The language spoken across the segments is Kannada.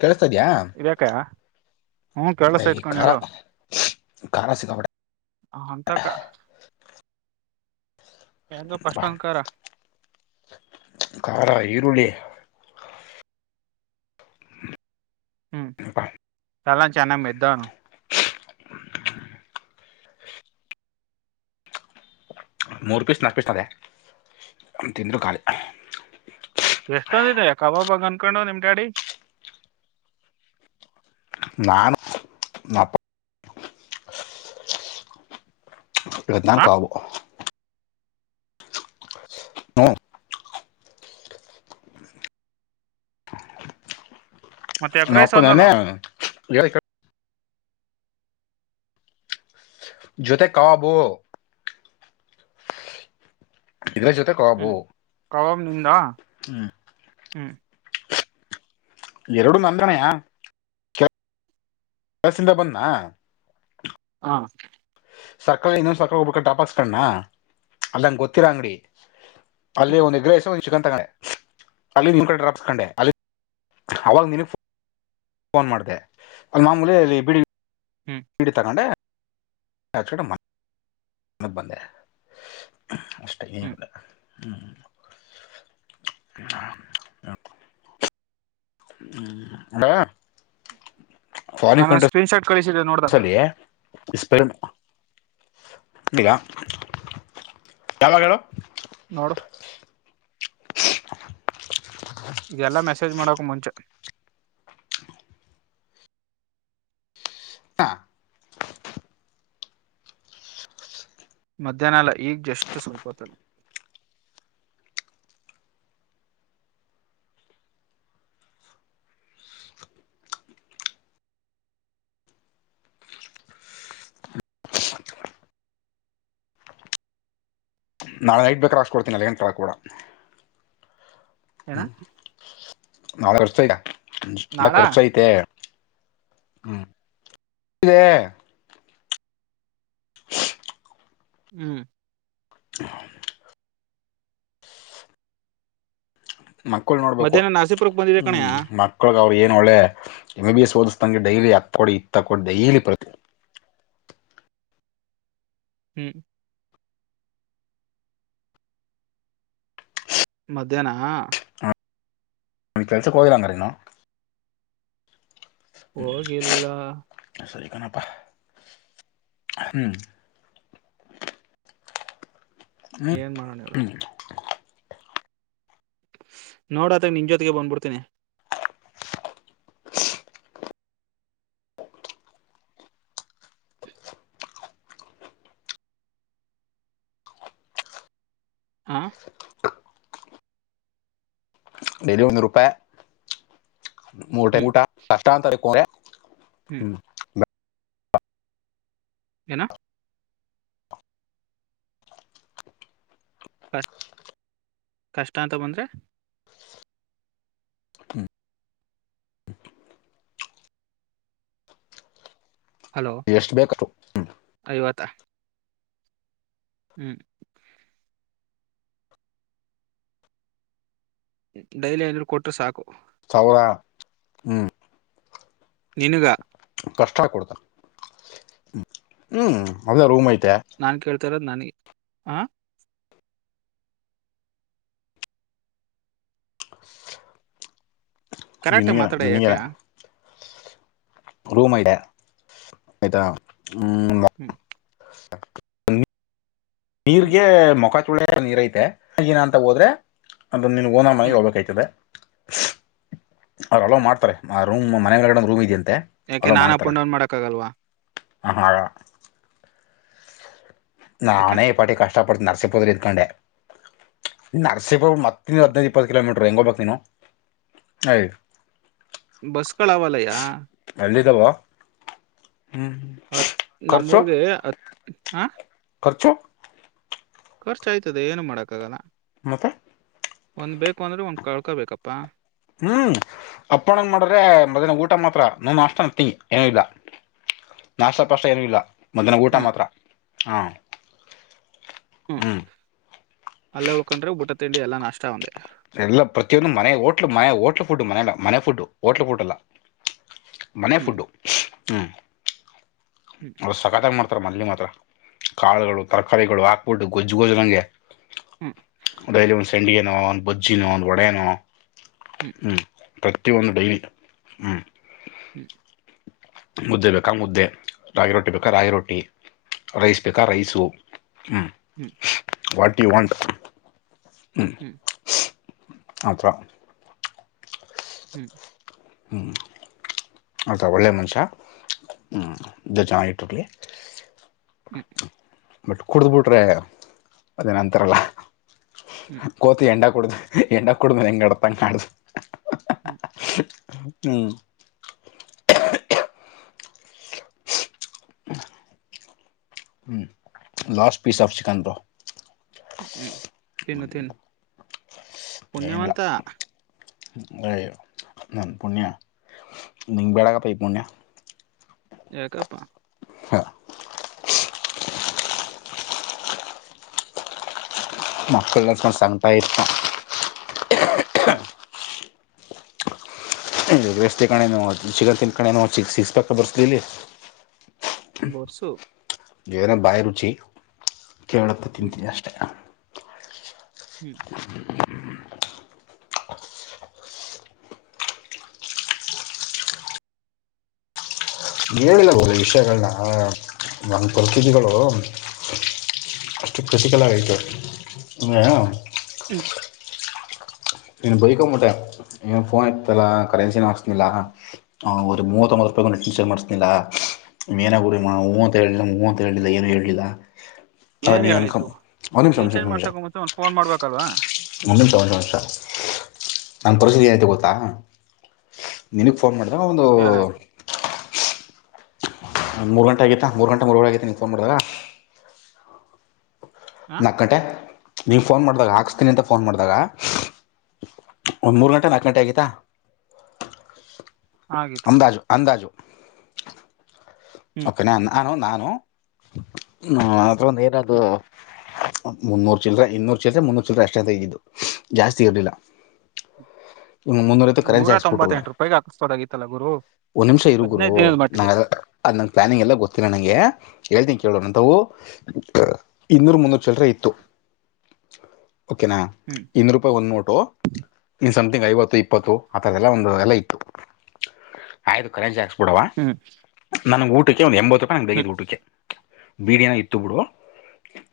ಕೇಳಿಸ್ತಾ ಇದಕ್ಕಾ ಬೈ ಕಾರಾ ರ ಕಾರಾ ಸಿಕ್ಕಾಪಟ್ಟೆ ಹಂತ ಕಾರಾ [unintelligible] ಖಾರಾ ಈರುಳ್ಳಿ [unintelligible] ದನಾ ಚೆನ್ನಾಗಿ ಮೈತ್ತು ಮೂರು ಪೀಸ್ ನಾಲ್ಕು ಪೀಸ್ನದೆೇ ತಿಂದರು ಖಾಲಿ ಎಷ್ಟೊಂದಿದೆ ಕಬಾಬ ಅನ್ಕೊಂಡು ನಿಮ್ ಗಾಡಿ ನಾನು [unintelligible] ಹ [unintelligible] ಕಾವು ಹ್ಮ್ ಮತ್ತೆ ಎಗ್ ರೈಸ್ ಒಂದಲ್ಲ [unintelligible] ಜೊತೆಗೆ ಕಾಬು ಇದರ ಜೊತೆ ಕಾಬೂ ಕವಾಬ್ ನಿಂದಾ ಹ್ಮ್ ಹ್ಮ್ ಎರಡು ನಂದಣೆಯಾ ದಸಿಂದ ಬಂದ್ನಾ ಹಾ ಸರ್ಕಲ್ ಇನ್ನೊಂದ ಸರ್ಕಲ್ ಹೋಗಬಬೇಕ ಟಾಪ್ಸ ಕಾಂಡ ನಾ ಅಲ್ಲಂಗೆ ಗೊತ್ತಿಲ್ಲಾ ಅಂಗಡಿ ಅಲ್ಲಿ ಹ್ಮ್ ಒಂದ ಎಗ್ ರೈಸು ಚಿಕನ್ ತಗೊಂಡೆ ಅಲ್ಲಿ ನಿ ಕಡೆ ಡ್ರಾಪ್ಸ್ ಕಂಡೆ ಅಲ್ಲಿ ಅವಾಗ ನಿನಗ ಪೋನ್ ಫೋನ್ ಮಾಡಿದೆ ಅಲ್ಲಿ ಮಾಮೂಲ್ಲಿ ಬಿಡಿ ಹ್ಮ್ ಬಿಡಿ ತಗೊಂಡೆ [unintelligible] ಮತ್ ಬಂದೆ ಅಷ್ಟ ಹ್ಮ್ ಏನಿಲ್ಲಾ [unintelligible] [unintelligible] ನಾನು ಸ್ಕ್ರೀನ್ ಶಾಟ್ ಕಳಿಸಿದ್ದೆ ನೋಡ್ದಾ ಅಲ್ಲಿ [unintelligible] ಈಗ ಯಾವಾಗ ಹೇಳು ನೋಡು ಇದೆಲ್ಲಾ ಮೆಸೇಜ್ ಮಾಡಕ್ ಮುಂಚೆ ಹ ಮಧ್ಯಾನ ಅಲ ಈಗ್ ಜಷ್ಟು ಸ್ವಲ್ಪತ್ ಆಯ್ತು. ನಾಳೆ ನೈಟ್ ಬೇಕಾದರೆ ಹಾಕಿಸ್ಕೊಡ್ತೀನಿ ನನಗೇನು ಕೇಳಕ್ ಹೋಗ್ಬೇಡ. [unintelligible] ನಾಳೆರ್ತ ಇನ ನಾಳ ಖರ್ಚಐತೆ ಹ್ಮ ಹ್ಮ್ [unintelligible] ಮಕ್ಕಳು ನೋಡ್ಬೇಕು ಮಧ್ಯಾಹ್ನ ನಾಸಿಪುರಕ್ ಬಂದಿದೆ ಹ್ಮ ಕಣಯ್ಯ ಮಕ್ಳಗ ಅವರು ಏನು ಒಳ್ಳೆ ಎಮ್ ಬಿ ಬಿ ಎಸ್ ಓದಸ ಗೆ ಡೈಲಿ ಹತ್ಕ್ಕ ಕೊಡಿ ಇತ್ತಕ್ಕೊಡಿ ಡೈಲಿ ಪ್ರತಿ ಹ್ಮ್ ಮಧ್ಯಾಹ್ನ ಆ ನಿ ಕೆಲಸಕ್ಕೆ ಹೋಗಿಲ್ಲ ಅಂಗಾರೆ ನೀನು. ಹೋಗಿಲ್ಲ. [unintelligible] ಕನಪ್ಪ ಹ್ಮ್. ಹ್ಮ್ ಏನ್ ಮಾಡೋಣ ಹೆಳು. ಹ್ಮ್ ನೋಡತಾ ನಿನ್ ಜೊತೆಗೆ ಬಂದ್ಬಿಡ್ತೇನಿ. ಹಾ ಡೈಲಿ ಒಂದ್ ರೂಪಾಯಿ ಮೂರ್ ಹ್ಮ್ ಟೈಮ್ ಊಟ ನಾಷ್ಟ [unintelligible] ಹ್ಮ್ ಎನೊ ಕಷ್ಟ ಅಂತ ಬಂದ್ರೆ. [inaudible] ಹಲೋ ಎಷ್ಟು ಬೇಕಷ್ಟು ಐವತಾ. ಹ್ಮ್ ಡೈಲಿ ಐನೂರು ಕೊಟ್ಟರೆ ಸಾಕು. ಸಾವರಾ ಹ್ಮ್. ನಿನಗ. ಕಷ್ಟ ಆಗ್ಬಿಡುತ್ತೆ ಹ್ಮ್ ಇಲ್ಲ ಅಲ್ಲೇ ರೂಮ್ಐ ನಾನ್ ಕೇಳ್ತಾರದು ನನಗೆ ಹ. ಕರೆಕ್ಟ್ ನಿನಗೆನೆ ಮಾತಾಡ ಯಾಕೆ ನಿನಗೇನೇ. ರೂಮ್ ಐತೆ ಆಯ್ತಾ ಹ್ಮ. ಹ್ಮ್ [inaudible] ಹ್ಮ್ ನೀರಿಗೆ ಮುಖ ತೊಳೆಯೋಕೆ ನೀರ್ ಐತೆ [unintelligible] ಅಂತ ಹೋದ್ರೆ. ಅದು ನಿನ್ ಓನರ್ ಮನೆಗೆ ಹ್ಮ್ ಹೋಗಬೇಕಾಗ್ತದೆ. ಅವ್ರು ಅಲೋ ಮಾಡ್ತಾರೆ ಆ ರೂಮ್ ಮನೆಯ ಒಳಗಡೆ ರೂಮ್ ಇದ ಅಂ ಯಾಕೆ ನಾನ್ ಅಪ್ ಅಂಡ್ ಡೌನ್ ಮಾಡಕ್ ಆಗಲ್ವಾ. ಹಾ ಆಗಲ್ಲ. ಯಾಕೆ ನಾನೇ ಈ ಪಾಟ್ಟಿಗೆ ಕಷ್ಟಪಡ್ತಿನಿ ನರಸಿಪುರ ದಲ್ಲಿ ಇದ್ಕೊಂಡೆ ನರ್ಸಿ [unintelligible] ಮತ್ತ ಹ್ಮ್ ಹದ್ನೈದು ಇಪ್ಪತ್ತು ಕಿಲೋಮೀಟ್ರು ಹೆಂಗ್ ಹೊಗ್ಬೇಕ್ ನೀನು ಅಯ್. ಬಸ್ಗಳ್ ಅವ್ವಲಯ್ಯ. ಣಲ್ಲಿ ತ ಭಾವ [unintelligible] [unintelligible] ಹತ್ ನಮ್ಮೂರ್ಗೆ ಹತ್ ಹ ರ್ಚು [unintelligible] ಖರ್ಚ ಆಯ್ತದೆ ಏನು ಮಾಡಕ್ಕಾಗಲ್ಲ. ಮತ್ತೆ ಒಂದ್ ಬೇಕು ಅಂದ್ರೆ ಒಂದ್ ಕಳ್ಕೊ ಬೇಕಪ್ಪಾ. ಹ್ಮ್ ಅಪ್ಪಣನ್ ಮಾಡಿದ್ರೆ ಮಧ್ಯಾನ ಊಟ ಮಾತ್ರ ನಂದ [unintelligible] ನಾಷ್ಟ ಟೀ ಏನು ಇಲ್ಲ. ನಾಶಪಾಷ್ಟ ಏನು ಇಲ್ಲ ಮಧ್ಯಾಹನ ಊಟ ಹ್ಮ್ ಮಾತ್ರ ಹು. ಹ್ಮ್ ಅಲ್ಲೇ ಉಳ್ಕೊಂಡ್ರೆ ಬುಟ್ಟ ತಿಂಡಿ ಎಲ್ಲಾ ನಾಷ್ಟ ಒಂದೆ ಎಲ್ಲ ಪ್ರತಿಯೊಂದು ಮನೆ ಹೋಟ್ಲ್ಲು ಮನೆ ಹೋಟ್ಲ್ ಫುಡ್ ಮನಲ್ಲ ಮನೆ ಫುಡ್ ಹೋಟ್ಲು ಫುಡ್ ಅಲ್ಲ ಮನೆ ಹ್ಮ್ ಫುಡ್ಡು ಹ್ಮ್ ಹ್ಮ್ ಅ ಸಕತ್ಾಗಿ ಮಾಡ್ತ [unintelligible] ತ್ರ ಮಲ್ಲಿ ಮಾತ್ರ ಕಾಳುಗಳು ತರಕಾರಿಗಳು ಹಾಕ್ಬಿಟ್ಟು ಗೊಜ್ ಗೊಜ್ಜಂಗೆ. ಹ್ಮ್ ಅದಲ್ಲಿ ಒಂದ್ ಸೆಂಡಿಗೆನೋ ಒಂದ್ ಬಜ್ಜಿನೋ ಒಂದು ವಡೆನೋ. ಹ್ಮ್ ಪ್ರತಿಯೊಂದು ಡೈಲಿಟ್ ಹ್ಮ್. ಹ್ಮ ಮುದ್ದೆ ಬೇಕಾ ಮುದ್ದೆ ರಾಗಿ ರೊಟ್ಟಿ ಬೇಕಾ ರಾಗಿ ರೊಟ್ಟಿ. ರೈಸ್ ಬೇಕಾ ರೈಸು ಹ್ಮ್. ಹ್ಮ್ ವಾಟ್ ಯು ವಾಂಟ್ ಹ್ಮ. ಹ್ಮ್ ಅತ್ರ ಹ್ಮ್ ಹ್ಮ್ ಆಥ ಒಳ್ಳೆ ಮನುಷ್ಯ ಹ್ಮ ದ ಜನ ಇಟ್ಟುೋಗಿ [unintelligible] ಬಟ್ ಕುಡ್ದ್ ಬಿಟ್ರೆ ಅದೇನ ಅಂತಾರಲ್ಲ ಹ್ಮ್ ಹ್ಮ್ ಕೋತಿ ಎಂಡಾ ಕುಡ ಎಂಡ ಕುಡಮ ಹೆಂಗಡಪ್ಪಂಗ ಮಾಡುದು ಹ್ಮ್ ಹ್ಮ್ ಹ್ಮ ಲಸ್ ಪೀಸ್ ಆಫ್ ಚಿಕನ್ ರ ಹ್ಮ್ ತಿನ್ ತೀನ್ ಪುಣ್ಯವಂತ ಅಯ ನ ಪುಣ್ಯ ನಿಂಗ ಬ್ಯಾಡಗಪ್ಪ ಪುಣ್ಯ ಯಾಕಪ್ಪಾ ಹಾ ಮಕ್ಕಳಲ್ಲಕ್ಕು ಸ್ತಾ ಇಷ್ಟತಾ ಹ್ಮ್ ವ್ಯಸ್ಥ ಕಣೇ ಚಿಕನ್ ತಿಂದಕಣೇನ ಚಿ ಸಿಗ್ಸ್ಬೇಕಕ್ ಬರ್ಸಲಲ್ಲಿ ಬರ್ಸು ಏನೋ ಬಾಯಿ ರುಚಿ ಕೆಳತ್ತ ಹ್ಮ್ ತಿಂತೀನಿ ಅಷ್ಟೆ ಹ್ಮ್ ಹೇಳಿಲ್ಲಬಹದು ವಿಷಯಗಳನ್ನ ನಂದು ಪ್ರತಧಿಗಳು ಅಷ್ಟು ಖುಷ ಕೆಲ್ಲ ಆಯತು ಹ್ಮ್ ನೀನು ಬೈಕಮಟೆ ಏನು ಫೋನ್ ಇಯತ್ತುತಲ್ಲ ಕರೆನ್ಸಿನ ಹಾಸ್ಲ್ಲ ಅವ ಮೂವತ್ತೊಂಬತ್ತು ರೂಪಾಯಿ ನೆಟನ್ಚಾರ್ಜ್ ಮಾಡ್ಸ್ನಿಲ್ಲ ಏನ ಗುರಿಮ್ಮ ಹೂವಂತರಳಿಲ್ಲ ಮೂವಂತರಳಿಲ್ಲ ಏನು ಹೇಳಏಿಲ್ಲ ಏನ್ ಹೇಳಿದ್ದು ರೀಚಾರ್ಜ್ ಮಾಡ್ಸಕ ಮು ಒಂದ ಫೋನ್ ಮಾಡ್ಬೇಕಲ್ವಾ ಒಂದ ತ ಒಂದು ವಷ ನನ್ನ ಪರಿಸ್ಥಿತಿ ಏನೈತೆ ಗೊತ್ತಾ ನಿನ ಫೋನ್ ಮಾಡಿದೆ ಒಂದು ಏನಾಯ್ತು ಮೂರು ಗಂಟೆ ಆಗತ್ತಾ ಮೂರು ಗಂಟೆ ಮೂರು ಒಳ ಆಗಿ ನಿ ನೀಂ ಫನ್ ಮಾಡಿದಾಗ ಹ ನಾಲ್ಕು ಗಂಟೆ ನೀವ ಫೋನ್ ಮಾಡ್ದಾಗ ಹಾಕಸ್ತೀನಿ ಅಂತ ಫೋನ್ ಮಾಡ್ದಾಗ ಒಂದ್ ಮೂರ್ ಗಂಟೆ ನಾಲ್ಕು ಗಂಟೆ ಆಗತಾ ಆಗಿತ್ತು ಅಂದಾಜು ಅಂದಾಜು ಹ್ಮ್ ಕೆ ನ ನಾನು ನಾನು ಹ ಅತ್ರ ಒಂದು ಏನ ಹ್ಮ್ ಮುನ್ನೂರ್ ಚಲ್ರ ಇನ್ನೂರ್ ಚಲ್ರ ಮುನ್ನೂರ್ ಚಿಲ್ರ ಅಷ್ಟೇಂತೇಗಿದ್ದು ಜಾಸ್ತಿ ಇರ್ಲಿಲ್ಲ ನೂರ ತೊಂಬತ್ತೆಂಟು ರೂಪಾಯಗೆ ಹಾಕಿಸತೋದಾಗಿತ್ತಲ್ಲಾ ಗುರು ಒಂದ್ ನಿಮಿಷ ಇರು ಗುರು ಹದ್ನೈದು ದಿನದ ನ ಮಟ್ಟಿಗೆ ನಗ್ ಎಲ್ಲ ಗೊತ್ತಿಲ್ಲ ನಂಗೆ ಹೇಳ್ತನ ಕೇಳೋಣಾವು ಇನ್ನೂರು ಮುನ್ನೂರು ಚಲರೆ ಇತ್ತು ಓಕೆನಾ ಹ್ಮ್ ಇಂದು ರೂಪಾಯಿ ಒಂದು ನೋಟು ನಿನ್ ಸಮಥಿಂಗ್ ಐವತ್ತು ಇಪ್ಪತ್ತು ಆತರದೆಲ್ಲ ಒಂದು ಎಲ್ಲ ಇತ್ತು ಆಯ್ತು ಕರೆಂ ಕೊಡವ ಹ್ಮ್ ನನಗೆ ಊಟಕ್ಕೆ ಒಂದು ಎಂಬತ್ತು ರೂಪಾಯಿ ನಂಗೆ ಹ್ಮ್ ಬಗದ ಊಟಕ್ಕೆ ಬೀಡನ ಇತ್ತು ಬಿಡು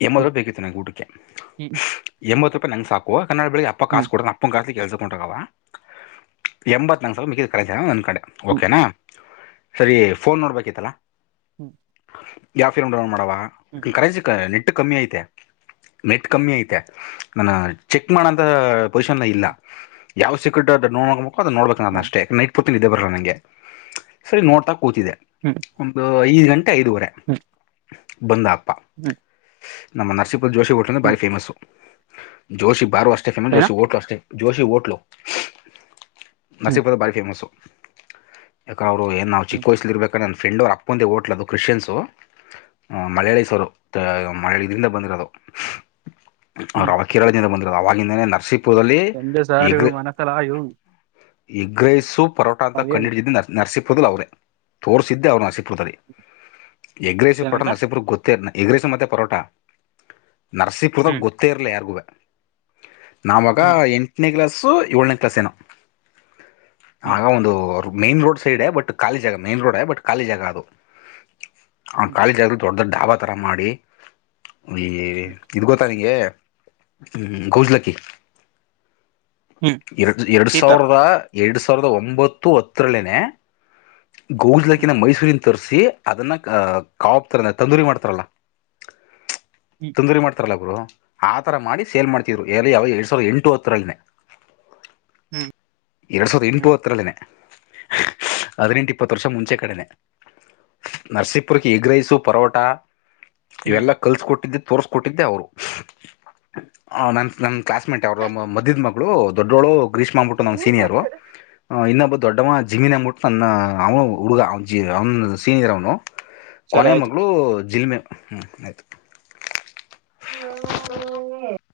ಎಂಬತ್ತು ರೂಪಾಯಿ ಬೇಕಿತ್ತು ನನಗೆ ಊಟಕ್ಕೆ ಹ್ಮ್ ಎಂಬತ್ತು ರೂಪಾಯಿ ನಂಗೆ ಸಾಕುವ ಕನ್ನಡಳಿಗ್ ಅಪ್ಪ ಹ್ಮ್ ಕಸ್ಡ ಅಪ್ಪ ಕ ಕೆಲ್ಸ ಟ ಕ ಎಂಬತ್ ನಂಗ ಸಲ ಮ ಕರೆ ಅಕೊಂಡ ಹ್ಮ್ ಓಕೆನಾ ಸರಿ ಫೋನ್ ನೋಡ್ಬೇಕಿತ್ತಲಾ ಹ್ಮ್ ಯಾವಫಿಲ್ನ್ ಮಾಡವ ಹ್ಮ್ ಕರೆನ್ಸಿ ನೆಟ್ಟ ಕಮ್ಮಿ ಐತೆ ನೆಟ್ ಕಮ್ಮಿ ಐತೆ ನಾನ ಚೆಕ್ ಮಾಡೋಂತ ಪೊಸಿಷನ್ ಇಲ್ಲ ಯಾವ ಸೆೇಕ ನೋಡ್ ಹಬೇಕು ಅದು ನೋಡ್ಬೇಕು ಹ್ಮ್ ಅಷ್ಟೇ ನೈಟ್ ಪೂರ್ತಿ ನಿದ್ದೆ ಬರಲ್ಲ ನಂಗೆ ಸರಿ ನೋಡ್ತಾ ಕೂತಿದೆ ಹ್ಮ್ ಒಂದು ಐದು ಗಂಟೆ ಐದುವರೆ ಬಂದ್ ಆಕ್ತ ಹ್ಮ್ ನಮ್ಮ ನರಸೀಪುರ ಜೋಷಿ ಹೋಟ್ಲ್ಂದ ಭಾರಿ ಹ್ಮ್ ಫೇಮಸ್ ಜೋಸಿ ಬಾರ ಅಷ್ಟ ಕಣ ಏನಾ ಜೋಶಿ ಹೋಟ್ಲು ಅಷ್ಟೇ ಜೋಶಿ ಹೋಟ್ಲು ಹ್ಮ್ ನಸೀರ್ಪದ ಭಾರಿ ಫೇಮಸ್ ಕ ಅವರು ಏ ನಾ ಹ್ಮ್ ಚಿಕ್ಕ ವಯಸಲಿ ಇರಬೇಕಂದ ನ ಫ್ರೆಂಡ್ ಅವರು ಅಪ್ಪಂದ ಓಟ್ಲದ ಕ್ರಶ್ಯನ್ಸು ಅ ಮಲಾಳಿ ಸರು ಮಳಳಿ ಇದ್ರಿಂದ ಬಂದಿರೋದು ಅವ್ ಹ್ಮ್ ಅವ ಕೇರಳದಿಂದ ಬಂದರರು ಅವವಾಗಿಲಂದನ ನರ್ಸಿಪ್ ಪುರದಲ್ಲಿ ಎಂದೇ ಸಾರು ಇಗು ಮನಸಲ ಇವು ಎಗ್ರೈಸು ಪರೋಟ ಅಂತ ಅದೇನ್ ಕಂಡುಿಡಟ್ಟಿದಿದ್ದೆ ನ ನರಸೀಪುದಲ್ಲಿ ಅವ್ರೆ ತೋರ್ಸಿದ್ದೆ ಅವ್ರು ನಸಿಬರ್ತಾರೆ ಎಗ್ರೆಸಿವ್ ಪಟ್ಟ ಏನಂತ ನಸಿಪ್ರ ಗೊತ್ತೇನ ಈಗ್ರೀಸ್ ಮತ್ತೆ ಪರೋಟ ನರಸೀಪುರದಾಗ ಹ್ಮ್ ಗೊತ್ತೇ ಇರ್ಲಿ ಯಾರಿಗೂ ನಾವಾಗ ಹ್ಮ್ ಎಂಟನೇ ಕ್ಲಾಸ್ ಏಳನೇ ಕ್ಲಾಸ್ ಏನೋ ಹ್ಮ್ ಆಗ ಒಂದು ಮೈನ್ ರೋಡ್ ಸೈಡ್ ಬಟ್ ಖಾಲಿ ಜ ಮೈನ್ ರೋಡ್ ಬಟ್ ಖಾಲಿ ಜಾಗ ಅದು ಹ್ಮ್ ಕಾಲಿ ಜಾಗ ದೊಡ್ಡ ಅ ಡಾಬಾ ತರ ಮಾಡಿ ಈ ಹ್ಮ್ ಇದು್ ಗೊತ್ತಾ ನಿಗೆ ಹ್ಮ ಗೋಜಲಕ್ಕಿ ಹ್ಮ್ ಎರಡ್ ಎರಡ್ ಕೀತರ್ ಸಾವಿರದ ಎರಡ್ ಸಾವಿರದ ಒಂಬತ್ತು ಹತ್ತರಲ್ಲಿನೆೇ ಹ್ಮ್ ಗೋಜಲಾಕಿನ ಮೈಸೂರಿನ ತರಿಸಿ ಅದನ್ನ ಕಪ್ತಾರ ತಂದೂರಿ ಮಾಡ್ತಾರಲ್ಲ ಹ್ಮ್ ತೊಂದ್ರ ಮಾಡ್ತಾರಲ್ಲಬ್ರು ಆತರ ಮಾಡಿ ಸೇಲ್ ಮಾಡ್ತವ್ರು ಎ ಯಾವ ಎರಡ್ ಸಾವಿರದ ಎಂಟು ಹತ್ತರಲ್ಲಿನನೆ ಹ್ಮ್ ಎರಡ್ ಸಾವಿರದ ಇಂಪ್ಪವತ್ತ ಎರಡನ ಹದಿನೆಂಟು ಇಪ್ಪತ್ತು ವರ್ಷ ಮುಂಚೆ ಕಡೆನೆ ನರಸೀಪುರಕ್ಕೆ ಎಗ್ ರೈಸು ಪರೋಟ ಹ್ಮ್ ಇವೆಲ್ಲ ಕಲ್ಸಕೊಟ್ಟಿದ್ದತ್ತು ತೋರ್ರಿಸಕೊಟ್ಟಿದ್ದೆ ಅವರು ನ ನನ್ನ ಕ್ಲಾಸ್ಮೇಟ್ ಅವರ ಮ ಹ್ಮ್ ದೊಡ್ಡೋಳು ಗ್ರೀಷ್ಮಬುಟ್ಟು ನಂಗ್ ಸೀನಿಯರ್ ಅ ಇನ್ನ ಬ ದೊಡ್ಡವ ಜಿಮೀನ್ ಹಂದ್ಬಿಟ್ಟು ನನ್ನ ಅವನು ಹುಡುಗ ಅವ ಜ ಅವನ ಸೀನಿಯರ್ ಅವನು ಸರಿ ಕೊನೆಯ ಆಯ್ತು ಮಗಳು ಜಿಲ್ಮೆ ಹ್ಞ ಆಯತು. ಹ್ಮ. [unintelligible]